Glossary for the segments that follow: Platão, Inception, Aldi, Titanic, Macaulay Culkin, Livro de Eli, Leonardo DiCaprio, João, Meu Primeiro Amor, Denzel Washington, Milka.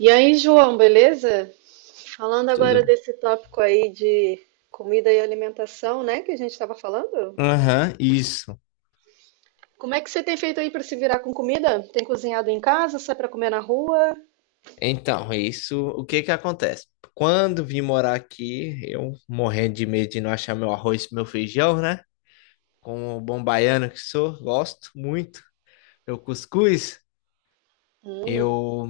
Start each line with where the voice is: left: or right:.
right: E aí, João, beleza? Falando agora
left: Tudo.
right: desse tópico aí de comida e alimentação, né, que a gente estava falando.
left: Aham, isso.
right: Como é que você tem feito aí para se virar com comida? Tem cozinhado em casa? Sai para comer na rua?
left: Então, isso, o que que acontece? Quando vim morar aqui, eu morrendo de medo de não achar meu arroz e meu feijão, né? Como bom baiano que sou, gosto muito. Meu cuscuz,
right: Hum.
left: eu...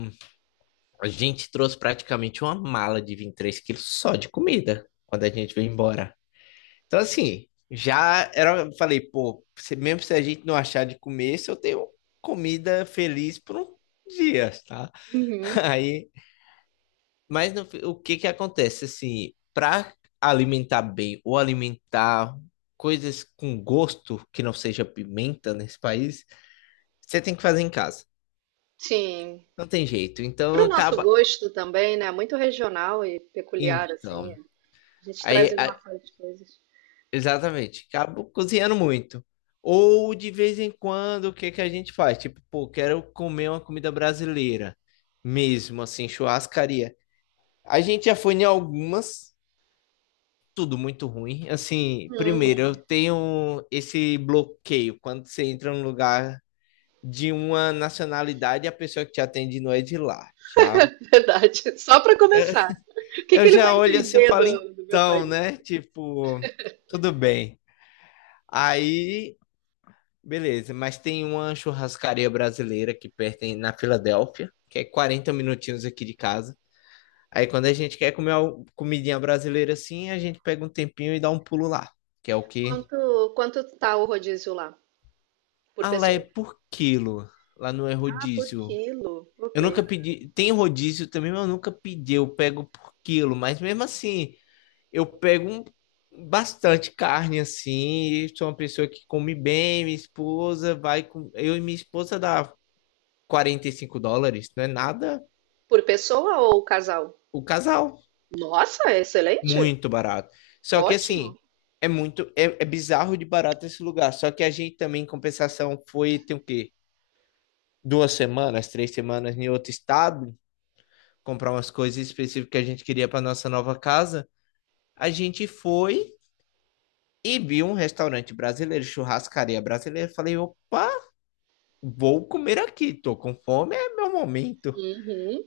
left: a gente trouxe praticamente uma mala de 23 quilos só de comida quando a gente veio embora. Então, assim, eu falei, pô, mesmo se a gente não achar de comer, se eu tenho comida feliz por um dia, tá?
right: Uhum.
left: Aí... Mas no fi- o que que acontece assim, para alimentar bem ou alimentar coisas com gosto que não seja pimenta nesse país, você tem que fazer em casa.
right: Sim.
left: Não tem jeito. Então
right: Para o nosso
left: acaba
right: gosto também, né? Muito regional e peculiar, assim.
left: então,
right: A gente traz
left: aí
right: ali
left: a-
right: uma série de coisas.
left: exatamente, acabo cozinhando muito. Ou de vez em quando, o que que a gente faz? Tipo, pô, quero comer uma comida brasileira mesmo assim, churrascaria. A gente já foi em algumas. Tudo muito ruim. Assim, primeiro, eu
right: Uhum.
left: tenho esse bloqueio quando você entra num lugar de uma nacionalidade e a pessoa que te atende não é de lá. Já,
right: Verdade. Só para começar. O que
left: eu
right: que ele vai
left: já olho assim e
right: entender
left: falo,
right: do meu
left: então,
right: país?
left: né? Tipo, tudo bem. Aí, beleza, mas tem uma churrascaria brasileira que pertence na Filadélfia, que é 40 minutinhos aqui de casa. Aí, quando a gente quer comer uma comidinha brasileira assim, a gente pega um tempinho e dá um pulo lá, que é o que
right: Quanto tá o rodízio lá por
left: ah, lá é
right: pessoa?
left: por quilo. Lá não é
right: Ah, por
left: rodízio.
right: quilo. Ok.
left: Eu nunca pedi. Tem rodízio também, mas eu nunca pedi. Eu pego por quilo. Mas mesmo assim, eu pego um- bastante carne assim. Sou uma pessoa que come bem. Minha esposa vai com. Eu e minha esposa dá US$ 45. Não é nada.
right: Por pessoa ou casal?
left: O casal.
right: Nossa, é excelente.
left: Muito barato. Só que
right: Ótimo.
left: assim. É muito, é bizarro de barato esse lugar. Só que a gente também, em compensação, foi, tem o quê? 2 semanas, 3 semanas em outro estado, comprar umas coisas específicas que a gente queria para nossa nova casa. A gente foi e viu um restaurante brasileiro, churrascaria brasileira. Falei, opa, vou comer aqui, tô com fome, é meu momento.
right: Uhum.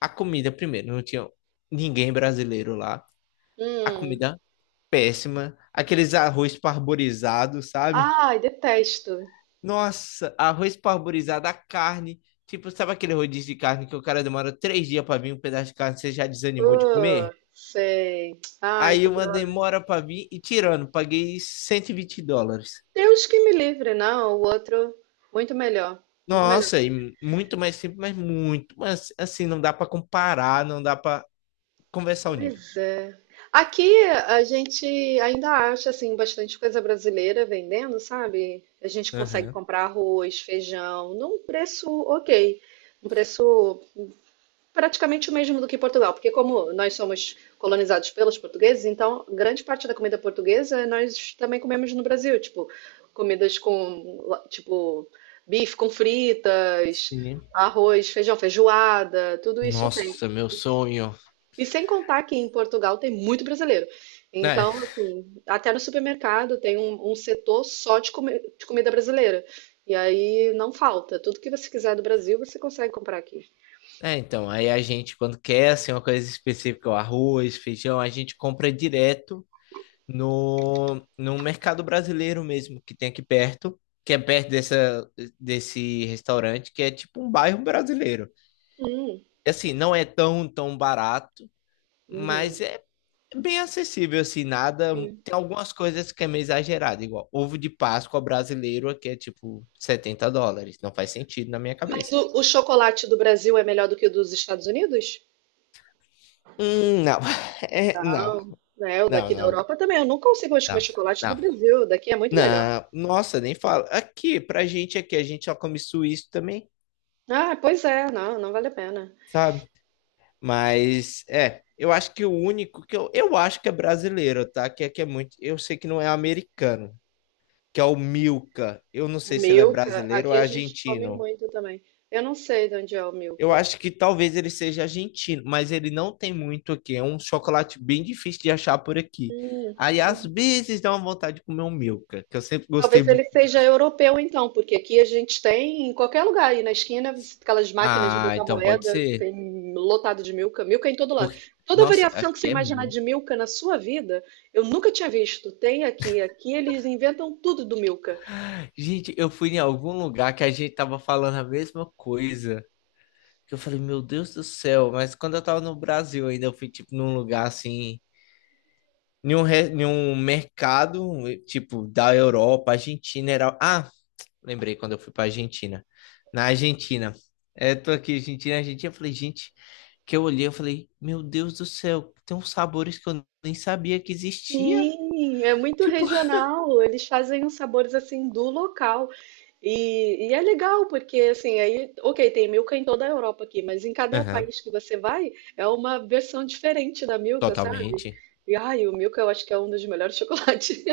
left: A comida, primeiro, não tinha ninguém brasileiro lá. A
right: Hum.
left: comida péssima, aqueles arroz parborizado, sabe?
right: Ai, detesto.
left: Nossa, arroz parborizado, a carne. Tipo, sabe aquele rodízio de carne que o cara demora 3 dias para vir um pedaço de carne, você já desanimou de
right: Ah,
left: comer?
right: sei. Ai,
left: Aí
right: que
left: uma
right: droga.
left: demora pra vir e tirando, paguei US$ 120.
right: Deus que me livre, não. O outro, muito melhor. Muito melhor.
left: Nossa, e muito mais simples, mas muito, mas assim, não dá pra comparar, não dá pra conversar o nível.
right: Pois é. Aqui a gente ainda acha assim bastante coisa brasileira vendendo, sabe? A gente consegue
left: Aham.
right: comprar arroz, feijão, num preço ok, um preço praticamente o mesmo do que Portugal, porque como nós somos colonizados pelos portugueses, então grande parte da comida portuguesa nós também comemos no Brasil, tipo comidas com tipo bife com fritas,
left: Sim.
right: arroz, feijão, feijoada, tudo isso tem.
left: Nossa, meu sonho.
right: E sem contar que em Portugal tem muito brasileiro.
left: É,
right: Então, assim, até no supermercado tem um setor só de, de comida brasileira. E aí não falta. Tudo que você quiser do Brasil, você consegue comprar aqui.
left: então, aí a gente, quando quer, assim, uma coisa específica, o arroz, feijão, a gente compra direto no mercado brasileiro mesmo, que tem aqui perto, que é perto dessa, desse restaurante, que é tipo um bairro brasileiro.
right: Hum.
left: Assim, não é tão, tão barato, mas
right: Uhum.
left: é bem acessível, assim, nada. Tem algumas coisas que é meio exagerado, igual ovo de Páscoa brasileiro aqui é tipo US$ 70. Não faz sentido na minha
right: Mas
left: cabeça.
right: o chocolate do Brasil é melhor do que o dos Estados Unidos?
left: Não. É, não,
right: Não, né? O
left: não,
right: daqui da
left: não,
right: Europa também. Eu não consigo mais comer
left: não,
right: chocolate do
left: não.
right: Brasil. O daqui é muito melhor.
left: Não, nossa, nem fala. Aqui, pra gente aqui, a gente só come suíço também,
right: Ah, pois é, não, não vale a pena.
left: sabe? Mas, é, eu acho que o único que eu acho que é brasileiro, tá? Que aqui é muito, eu sei que não é americano, que é o Milka. Eu não
right: O
left: sei se ele é
right: Milka,
left: brasileiro ou
right: aqui
left: é
right: a gente come
left: argentino.
right: muito também. Eu não sei de onde é o
left: Eu
right: Milka.
left: acho que talvez ele seja argentino, mas ele não tem muito aqui. É um chocolate bem difícil de achar por aqui.
right: Hum.
left: Aí às vezes dá uma vontade de comer um Milka, que eu sempre gostei
right: Talvez ele
left: muito.
right: seja europeu, então, porque aqui a gente tem, em qualquer lugar aí na esquina, aquelas máquinas de
left: Ah,
right: botar
left: então pode
right: moeda,
left: ser.
right: tem lotado de Milka, Milka em todo lado.
left: Porque,
right: Toda
left: nossa,
right: variação que você
left: aqui é
right: imaginar de
left: muito.
right: Milka na sua vida, eu nunca tinha visto. Tem aqui, aqui eles inventam tudo do Milka.
left: Gente, eu fui em algum lugar que a gente tava falando a mesma coisa. Que eu falei, meu Deus do céu, mas quando eu tava no Brasil ainda, eu fui tipo num lugar assim em um mercado, tipo, da Europa, Argentina era. Ah, lembrei quando eu fui pra Argentina. Na Argentina. É, tô aqui, Argentina, Argentina. Eu falei, gente, que eu olhei, eu falei, meu Deus do céu, tem uns sabores que eu nem sabia que existia.
right: Sim, é muito
left: Tipo,
right: regional. Eles fazem os sabores assim do local. E é legal, porque assim, aí, ok, tem Milka em toda a Europa aqui, mas em cada
left: aham,
right: país que você vai, é uma versão diferente da Milka, sabe?
left: totalmente.
right: E ai, o Milka eu acho que é um dos melhores chocolates,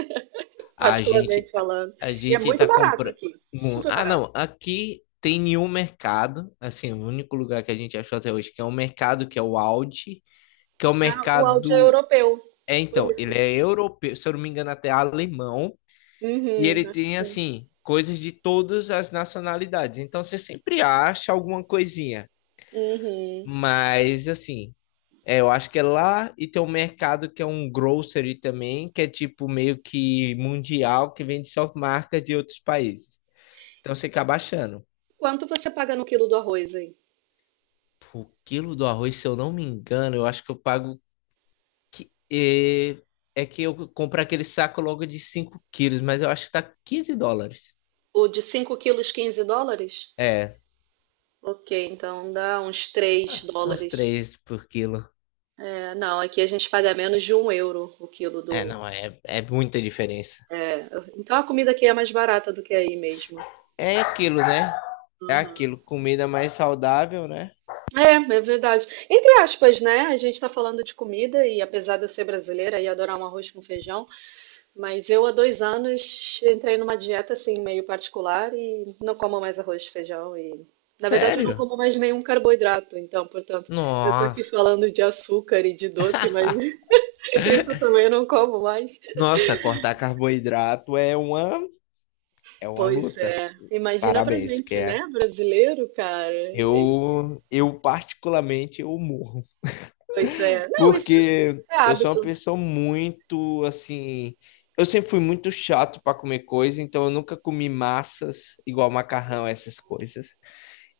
left: A
right: particularmente
left: gente, a
right: falando.
left: a
right: E é
left: gente
right: muito
left: tá
right: barato
left: comprando.
right: aqui, super
left: Ah,
right: barato.
left: não, aqui tem nenhum mercado. Assim, o único lugar que a gente achou até hoje que é um mercado que é o Aldi, que é o
right: Ah, o Aldi é
left: mercado.
right: europeu,
left: É,
right: por
left: então, ele
right: isso.
left: é europeu, se eu não me engano, até alemão, e
right: Uhum,
left: ele
right: acho que
left: tem,
right: sim.
left: assim, coisas de todas as nacionalidades. Então, você sempre acha alguma coisinha.
right: Uhum.
left: Mas, assim, é, eu acho que é lá, e tem um mercado que é um grocery também, que é tipo meio que mundial, que vende só marcas de outros países. Então, você acaba achando.
right: Quanto você paga no quilo do arroz aí?
left: O quilo do arroz, se eu não me engano, eu acho que eu pago. É, é que eu compro aquele saco logo de 5 quilos, mas eu acho que tá US$ 15.
right: O de 5 quilos, US$ 15?
left: É,
right: Ok, então dá uns 3
left: uns
right: dólares.
left: 3 por quilo.
right: É, não, aqui a gente paga menos de € 1 o quilo
left: É,
right: do.
left: não, é muita diferença.
right: É, então a comida aqui é mais barata do que aí mesmo.
left: É aquilo, né? É
right: Uhum.
left: aquilo, comida mais saudável, né?
right: É verdade. Entre aspas, né? A gente tá falando de comida e apesar de eu ser brasileira e adorar um arroz com feijão, mas eu há 2 anos entrei numa dieta assim meio particular e não como mais arroz e feijão e na verdade eu não
left: Sério?
right: como mais nenhum carboidrato, então, portanto, eu tô aqui falando de
left: Nossa.
right: açúcar e de doce, mas isso também eu também não como mais.
left: Nossa, cortar carboidrato é uma
right: Pois
left: luta.
right: é. Imagina pra
left: Parabéns, porque
right: gente, né? Brasileiro, cara.
left: eu particularmente eu morro.
right: Pois é. Não, isso
left: Porque
right: é
left: eu sou uma
right: hábito.
left: pessoa muito assim. Eu sempre fui muito chato para comer coisa, então eu nunca comi massas, igual macarrão, essas coisas.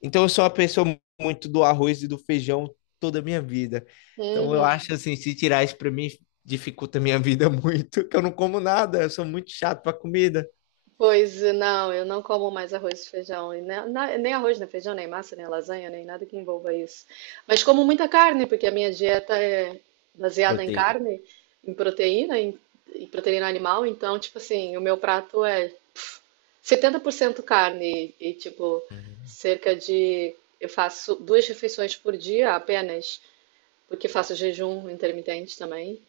left: Então eu sou uma pessoa muito do arroz e do feijão toda a minha vida. Então eu acho
right: Uhum.
left: assim, se tirar isso para mim, dificulta a minha vida muito, que eu não como nada, eu sou muito chato para comida.
right: Pois é, não, eu não como mais arroz e feijão. E nem arroz, nem feijão, nem massa, nem lasanha, nem nada que envolva isso. Mas como muita carne, porque a minha dieta é baseada em
left: Proteína.
right: carne, em proteína, em proteína animal. Então, tipo assim, o meu prato é 70% carne e, tipo,
left: Uhum.
right: cerca de. Eu faço 2 refeições por dia apenas, porque faço jejum intermitente também.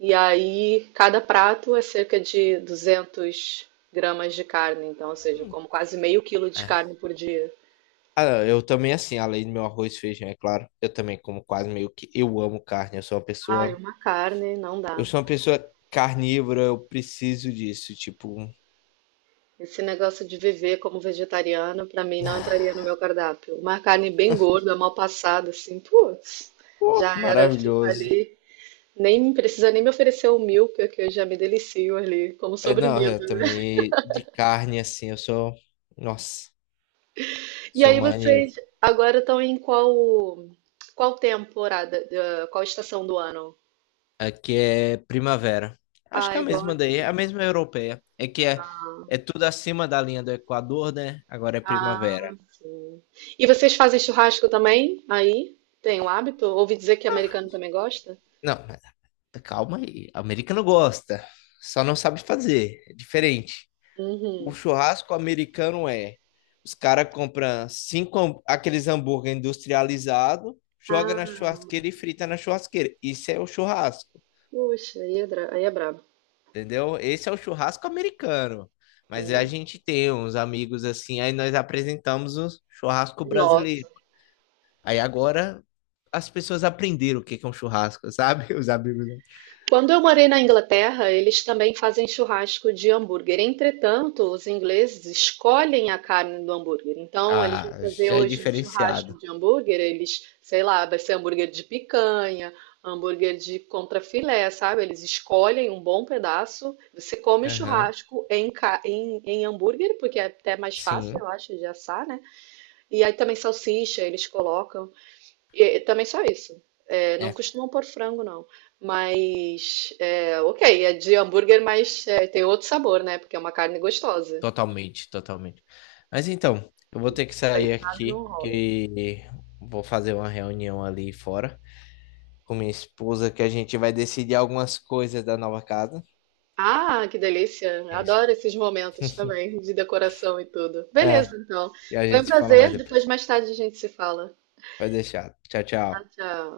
right: E aí, cada prato é cerca de 200 gramas de carne. Então, ou seja, eu
left: Hum.
right: como quase meio quilo de
left: É.
right: carne por dia.
left: Ah, eu também, assim, além do meu arroz e feijão, é claro, eu também como quase meio que. Eu amo carne,
right: Ai, uma carne não
left: eu
right: dá.
left: sou uma pessoa carnívora, eu preciso disso, tipo,
right: Esse negócio de viver como vegetariano, pra mim, não entraria no meu cardápio. Uma carne bem gorda, mal passada, assim, putz,
left: pô,
right: já era, fico
left: maravilhoso.
right: ali. Nem precisa nem me oferecer o milk, que eu já me delicio ali, como
left: É, não, eu
right: sobremesa.
left: também de carne assim, eu sou, nossa,
right: E
left: sou
right: aí
left: maníaco.
right: vocês agora estão em qual qual temporada, eh, qual estação do ano?
left: Aqui é primavera. Acho que
right: Ah,
left: é
right: é
left: a
right: igual
left: mesma
right: aqui
left: daí, é a
right: então.
left: mesma europeia. É que é tudo acima da linha do Equador, né? Agora é primavera.
right: Ah, sim. E vocês fazem churrasco também? Aí? Tem o hábito? Ouvi dizer que
left: Ah,
right: americano também gosta?
left: não, mas calma aí. A América não gosta, só não sabe fazer, é diferente. O
right: Uhum.
left: churrasco americano é, os caras compram cinco aqueles hambúrguer industrializado, joga na
right: Ah,
left: churrasqueira e frita na churrasqueira. Isso é o churrasco,
right: puxa, aí é, aí é brabo.
left: entendeu? Esse é o churrasco americano. Mas a
right: Hum.
left: gente tem uns amigos assim, aí nós apresentamos o churrasco
right: Nossa.
left: brasileiro. Aí agora as pessoas aprenderam o que que é um churrasco, sabe? Os amigos.
right: Quando eu morei na Inglaterra, eles também fazem churrasco de hambúrguer. Entretanto, os ingleses escolhem a carne do hambúrguer. Então, eles vão
left: Ah,
right: fazer
left: já é
right: hoje um churrasco
left: diferenciado.
right: de hambúrguer, eles, sei lá, vai ser hambúrguer de picanha, hambúrguer de contrafilé, sabe? Eles escolhem um bom pedaço. Você come o
left: Aham,
right: churrasco em hambúrguer, porque é até mais fácil,
left: sim.
right: eu acho, de assar, né? E aí também salsicha eles colocam. E também só isso. É, não
left: É,
right: costumam pôr frango, não. Mas, é, ok, é de hambúrguer, mas é, tem outro sabor, né? Porque é uma carne gostosa.
left: totalmente, totalmente. Mas então, eu vou ter que sair
right: Industrializado não
left: aqui,
right: rola.
left: que vou fazer uma reunião ali fora com minha esposa, que a gente vai decidir algumas coisas da nova casa.
right: Ah, que delícia!
left: É isso.
right: Adoro esses momentos também, de decoração e tudo.
left: É,
right: Beleza, então.
left: e a
right: Foi um
left: gente se fala mais
right: prazer. Depois,
left: depois.
right: mais tarde, a gente se fala.
left: Vai deixar. Tchau,
right: Tchau,
left: tchau.
right: tchau.